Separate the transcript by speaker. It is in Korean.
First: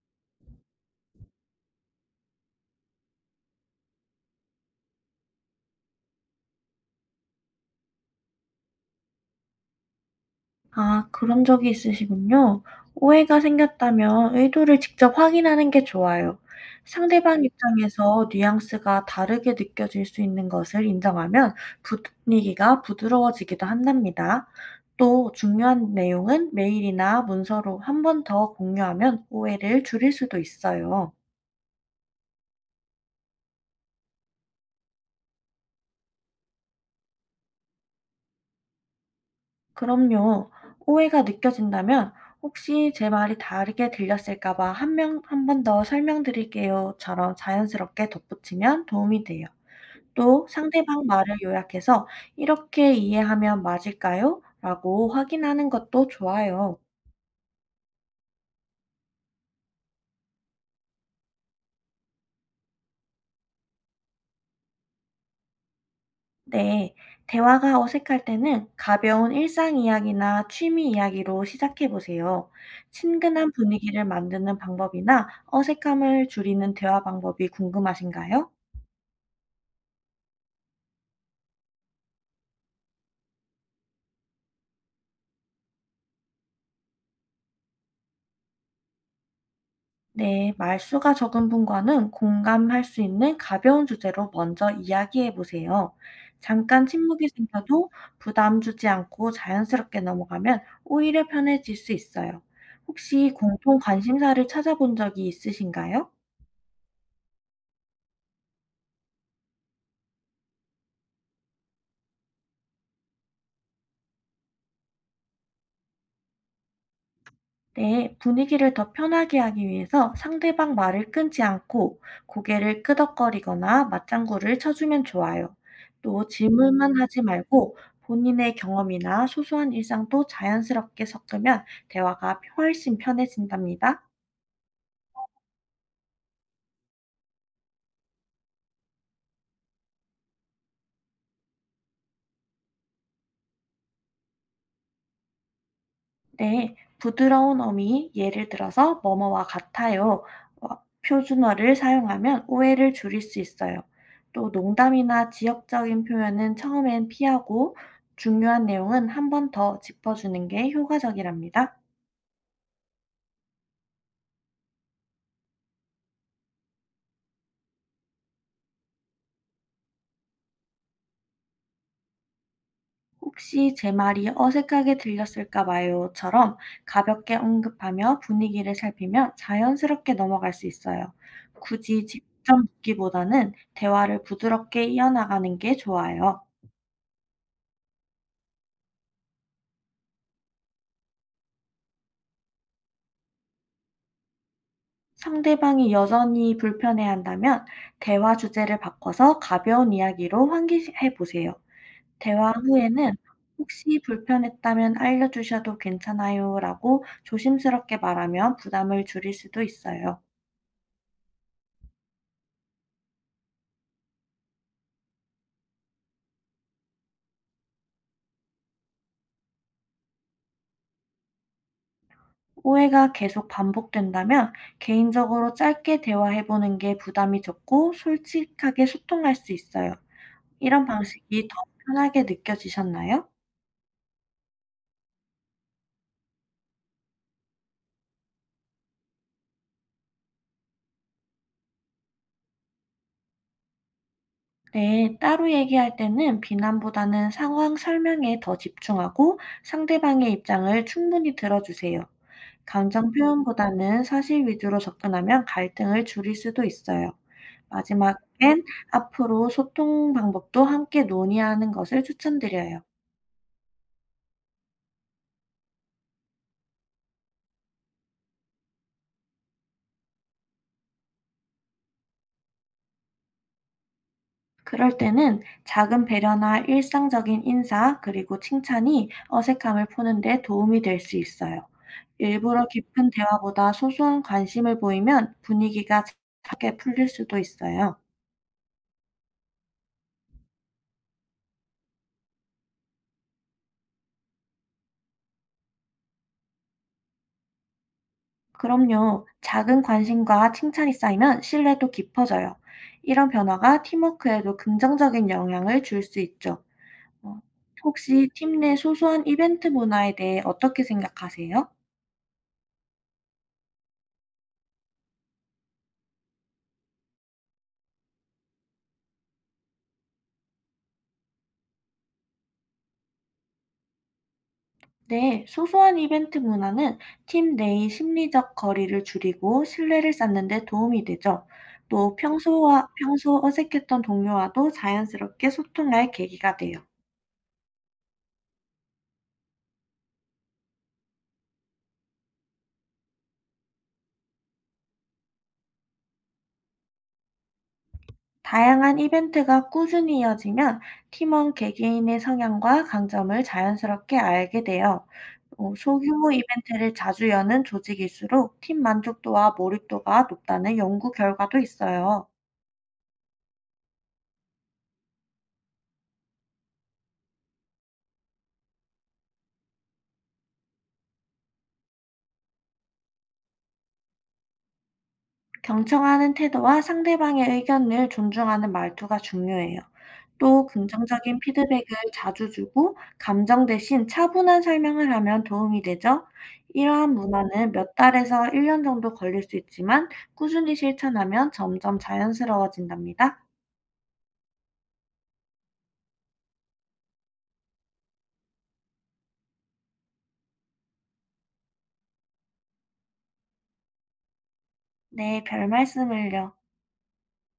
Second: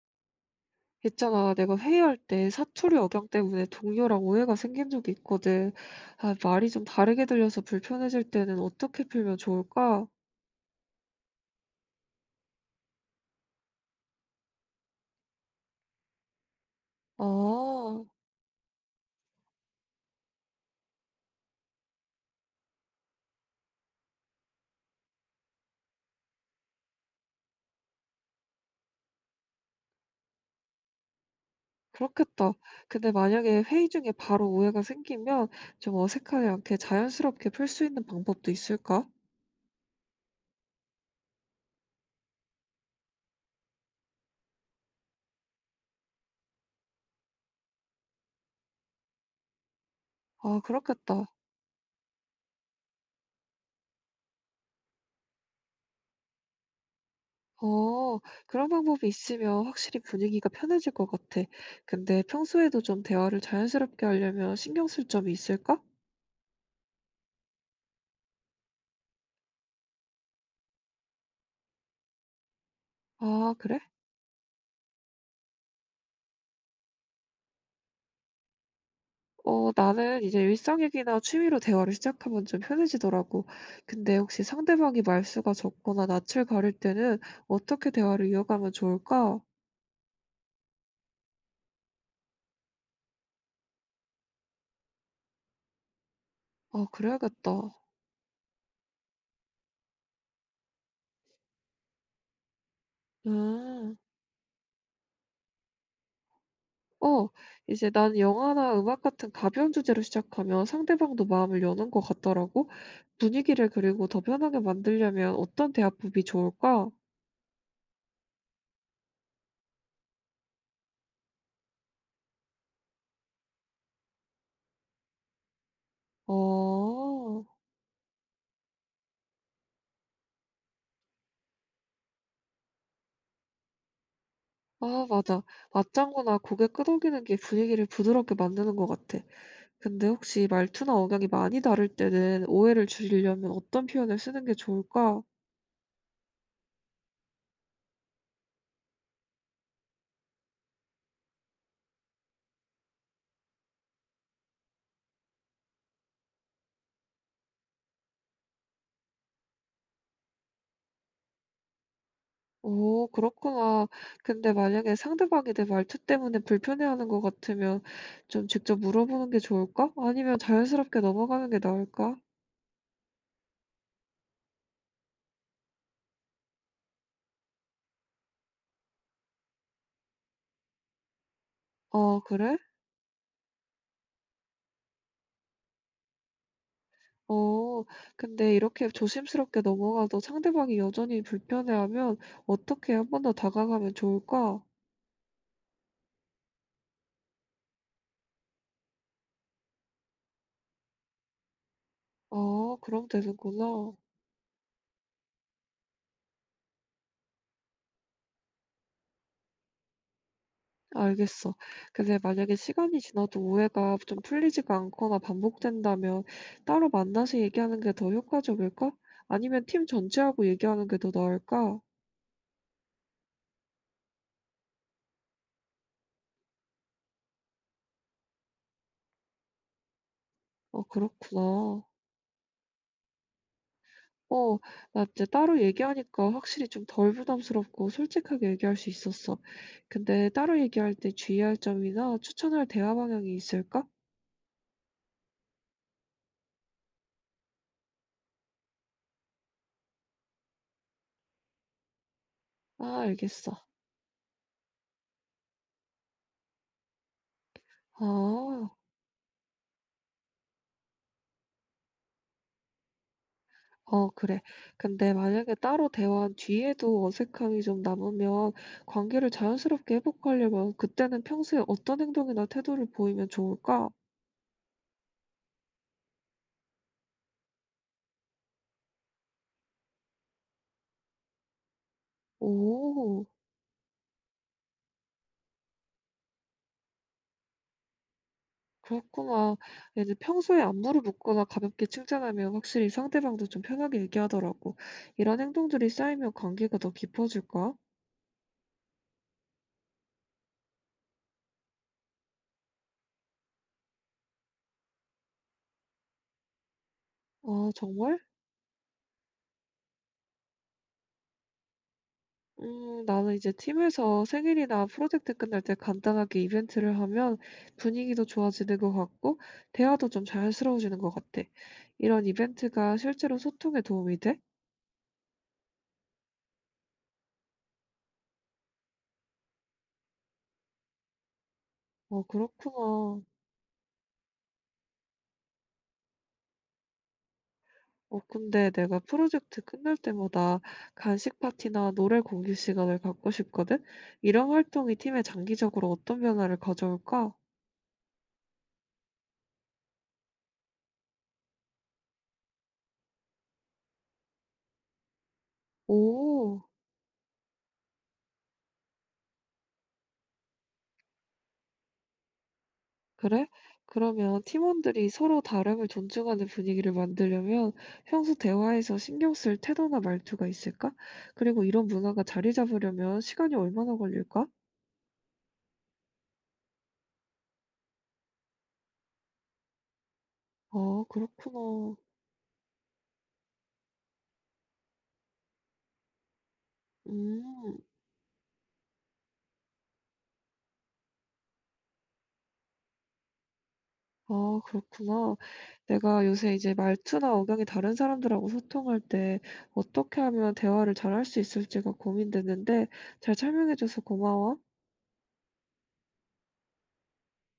Speaker 1: 있잖아, 내가 회의할 때 사투리 억양 때문에 동료랑 오해가 생긴 적이 있거든. 아, 말이 좀 다르게 들려서 불편해질 때는 어떻게 풀면 좋을까?
Speaker 2: 아, 그런 적이 있으시군요. 오해가 생겼다면 의도를 직접 확인하는 게 좋아요. 상대방
Speaker 1: 아,
Speaker 2: 입장에서 뉘앙스가 다르게 느껴질 수 있는 것을 인정하면 부- 분위기가 부드러워지기도 한답니다. 또 중요한 내용은 메일이나 문서로 한 번 더 공유하면 오해를 줄일 수도 있어요.
Speaker 1: 그렇겠다. 근데 만약에 회의 중에 바로 오해가 생기면 좀 어색하지 않게 자연스럽게 풀 수 있는 방법도 있을까?
Speaker 2: 그럼요. 오해가 느껴진다면 혹시 제 말이 다르게 들렸을까 봐 한 번 더 설명드릴게요.처럼 자연스럽게 덧붙이면 도움이 돼요. 또
Speaker 1: 아,
Speaker 2: 상대방
Speaker 1: 그렇겠다.
Speaker 2: 말을 요약해서 이렇게 이해하면 맞을까요? 라고 확인하는 것도 좋아요.
Speaker 1: 어, 그런 방법이 있으면 확실히 분위기가 편해질 것 같아. 근데 평소에도 좀 대화를 자연스럽게 하려면 신경 쓸 점이 있을까?
Speaker 2: 네. 대화가 어색할 때는 가벼운 일상 이야기나 취미 이야기로 시작해 보세요. 친근한
Speaker 1: 아, 그래?
Speaker 2: 분위기를 만드는 방법이나 어색함을 줄이는 대화 방법이 궁금하신가요?
Speaker 1: 어, 나는 이제 일상 얘기나 취미로 대화를 시작하면 좀 편해지더라고. 근데 혹시 상대방이 말수가 적거나 낯을 가릴 때는 어떻게 대화를 이어가면 좋을까?
Speaker 2: 네, 말수가 적은 분과는 공감할 수 있는 가벼운 주제로 먼저 이야기해 보세요. 잠깐
Speaker 1: 아,
Speaker 2: 침묵이
Speaker 1: 그래야겠다.
Speaker 2: 생겨도 부담 주지 않고 자연스럽게 넘어가면 오히려 편해질 수 있어요. 혹시 공통
Speaker 1: 음.
Speaker 2: 관심사를 찾아본 적이 있으신가요?
Speaker 1: 어, 이제 난 영화나 음악 같은 가벼운 주제로 시작하면 상대방도 마음을 여는 것 같더라고. 분위기를 그리고 더 편하게 만들려면 어떤 대화법이 좋을까?
Speaker 2: 네, 분위기를 더 편하게 하기 위해서 상대방 말을 끊지 않고 고개를 끄덕거리거나 맞장구를 쳐주면 좋아요. 또 질문만 하지
Speaker 1: 어,
Speaker 2: 말고 본인의 경험이나 소소한 일상도 자연스럽게 섞으면 대화가 훨씬 편해진답니다.
Speaker 1: 아, 맞아. 맞장구나 고개 끄덕이는 게 분위기를 부드럽게 만드는 것 같아. 근데 혹시 말투나 억양이 많이 다를 때는 오해를 줄이려면 어떤 표현을 쓰는 게 좋을까?
Speaker 2: 네, 부드러운 어미, 예를 들어서 뭐뭐와 같아요. 어, 표준어를 사용하면 오해를 줄일 수 있어요. 또 농담이나 지역적인 표현은 처음엔 피하고 중요한 내용은 한 번 더 짚어주는 게 효과적이랍니다.
Speaker 1: 오, 그렇구나. 근데 만약에 상대방이 내 말투 때문에 불편해하는 것 같으면 좀 직접 물어보는 게 좋을까? 아니면 자연스럽게 넘어가는 게 나을까?
Speaker 2: 혹시 제 말이 어색하게 들렸을까 봐요처럼 가볍게 언급하며 분위기를 살피면 자연스럽게 넘어갈 수 있어요. 굳이
Speaker 1: 아,
Speaker 2: 직접
Speaker 1: 그래?
Speaker 2: 묻기보다는 대화를 부드럽게 이어나가는 게 좋아요.
Speaker 1: 어, 근데 이렇게 조심스럽게 넘어가도 상대방이 여전히 불편해하면 어떻게 한 번 더 다가가면 좋을까?
Speaker 2: 상대방이 여전히 불편해한다면 대화 주제를 바꿔서 가벼운 이야기로 환기해 보세요. 대화
Speaker 1: 아, 그럼
Speaker 2: 후에는
Speaker 1: 되는구나.
Speaker 2: "혹시 불편했다면 알려주셔도 괜찮아요."라고 조심스럽게 말하면 부담을 줄일 수도 있어요.
Speaker 1: 알겠어. 근데 만약에 시간이 지나도 오해가 좀 풀리지가 않거나 반복된다면 따로 만나서 얘기하는 게 더 효과적일까? 아니면 팀 전체하고 얘기하는 게 더 나을까?
Speaker 2: 오해가 계속 반복된다면 개인적으로 짧게 대화해 보는 게 부담이 적고 솔직하게 소통할 수 있어요.
Speaker 1: 아,
Speaker 2: 이런 방식이 더
Speaker 1: 그렇구나.
Speaker 2: 편하게 느껴지셨나요?
Speaker 1: 어, 나 이제 따로 얘기하니까 확실히 좀 덜 부담스럽고 솔직하게 얘기할 수 있었어. 근데 따로 얘기할 때 주의할 점이나 추천할 대화 방향이 있을까?
Speaker 2: 네, 따로 얘기할 때는 비난보다는 상황 설명에 더 집중하고 상대방의 입장을 충분히 들어주세요.
Speaker 1: 아,
Speaker 2: 감정
Speaker 1: 알겠어.
Speaker 2: 표현보다는 사실 위주로 접근하면 갈등을 줄일 수도 있어요. 마지막엔
Speaker 1: 아.
Speaker 2: 앞으로 소통 방법도 함께 논의하는 것을 추천드려요.
Speaker 1: 어, 그래. 근데 만약에 따로 대화한 뒤에도 어색함이 좀 남으면 관계를 자연스럽게 회복하려면 그때는 평소에 어떤 행동이나 태도를 보이면 좋을까?
Speaker 2: 그럴 때는 작은 배려나 일상적인 인사, 그리고 칭찬이 어색함을 푸는 데 도움이 될 수 있어요. 일부러 깊은
Speaker 1: 오,
Speaker 2: 대화보다 소소한 관심을 보이면 분위기가 작게 풀릴 수도 있어요.
Speaker 1: 그렇구나. 이제 평소에 안부를 묻거나 가볍게 칭찬하면 확실히 상대방도 좀 편하게 얘기하더라고. 이런 행동들이 쌓이면 관계가 더 깊어질까?
Speaker 2: 그럼요. 작은 관심과 칭찬이 쌓이면 신뢰도 깊어져요. 이런 변화가 팀워크에도 긍정적인 영향을 줄 수 있죠. 어,
Speaker 1: 아, 정말?
Speaker 2: 혹시 팀 내 소소한 이벤트 문화에 대해 어떻게 생각하세요?
Speaker 1: 나는 이제 팀에서 생일이나 프로젝트 끝날 때 간단하게 이벤트를 하면 분위기도 좋아지는 것 같고, 대화도 좀 자연스러워지는 것 같아. 이런 이벤트가 실제로 소통에 도움이 돼?
Speaker 2: 네, 소소한 이벤트 문화는 팀 내의 심리적 거리를 줄이고 신뢰를 쌓는 데 도움이 되죠. 또
Speaker 1: 어, 그렇구나.
Speaker 2: 평소 어색했던 동료와도 자연스럽게 소통할 계기가 돼요.
Speaker 1: 어, 근데 내가 프로젝트 끝날 때마다 간식 파티나 노래 공유 시간을 갖고 싶거든? 이런 활동이 팀에 장기적으로 어떤 변화를 가져올까?
Speaker 2: 다양한 이벤트가 꾸준히 이어지면 팀원 개개인의 성향과 강점을 자연스럽게 알게 돼요. 소규모
Speaker 1: 오.
Speaker 2: 이벤트를 자주 여는 조직일수록 팀 만족도와 몰입도가 높다는 연구 결과도 있어요.
Speaker 1: 그래? 그러면 팀원들이 서로 다름을 존중하는 분위기를 만들려면 평소 대화에서 신경 쓸 태도나 말투가 있을까? 그리고 이런 문화가 자리 잡으려면 시간이 얼마나 걸릴까?
Speaker 2: 경청하는 태도와 상대방의 의견을 존중하는 말투가 중요해요. 또
Speaker 1: 아,
Speaker 2: 긍정적인
Speaker 1: 그렇구나.
Speaker 2: 피드백을 자주 주고 감정 대신 차분한 설명을 하면 도움이 되죠. 이러한 문화는
Speaker 1: 음,
Speaker 2: 몇 달에서 1년 정도 걸릴 수 있지만 꾸준히 실천하면 점점 자연스러워진답니다.
Speaker 1: 아, 그렇구나. 내가 요새 이제 말투나 억양이 다른 사람들하고 소통할 때 어떻게 하면 대화를 잘할 수 있을지가 고민되는데 잘 설명해줘서 고마워.
Speaker 2: 네, 별 말씀을요.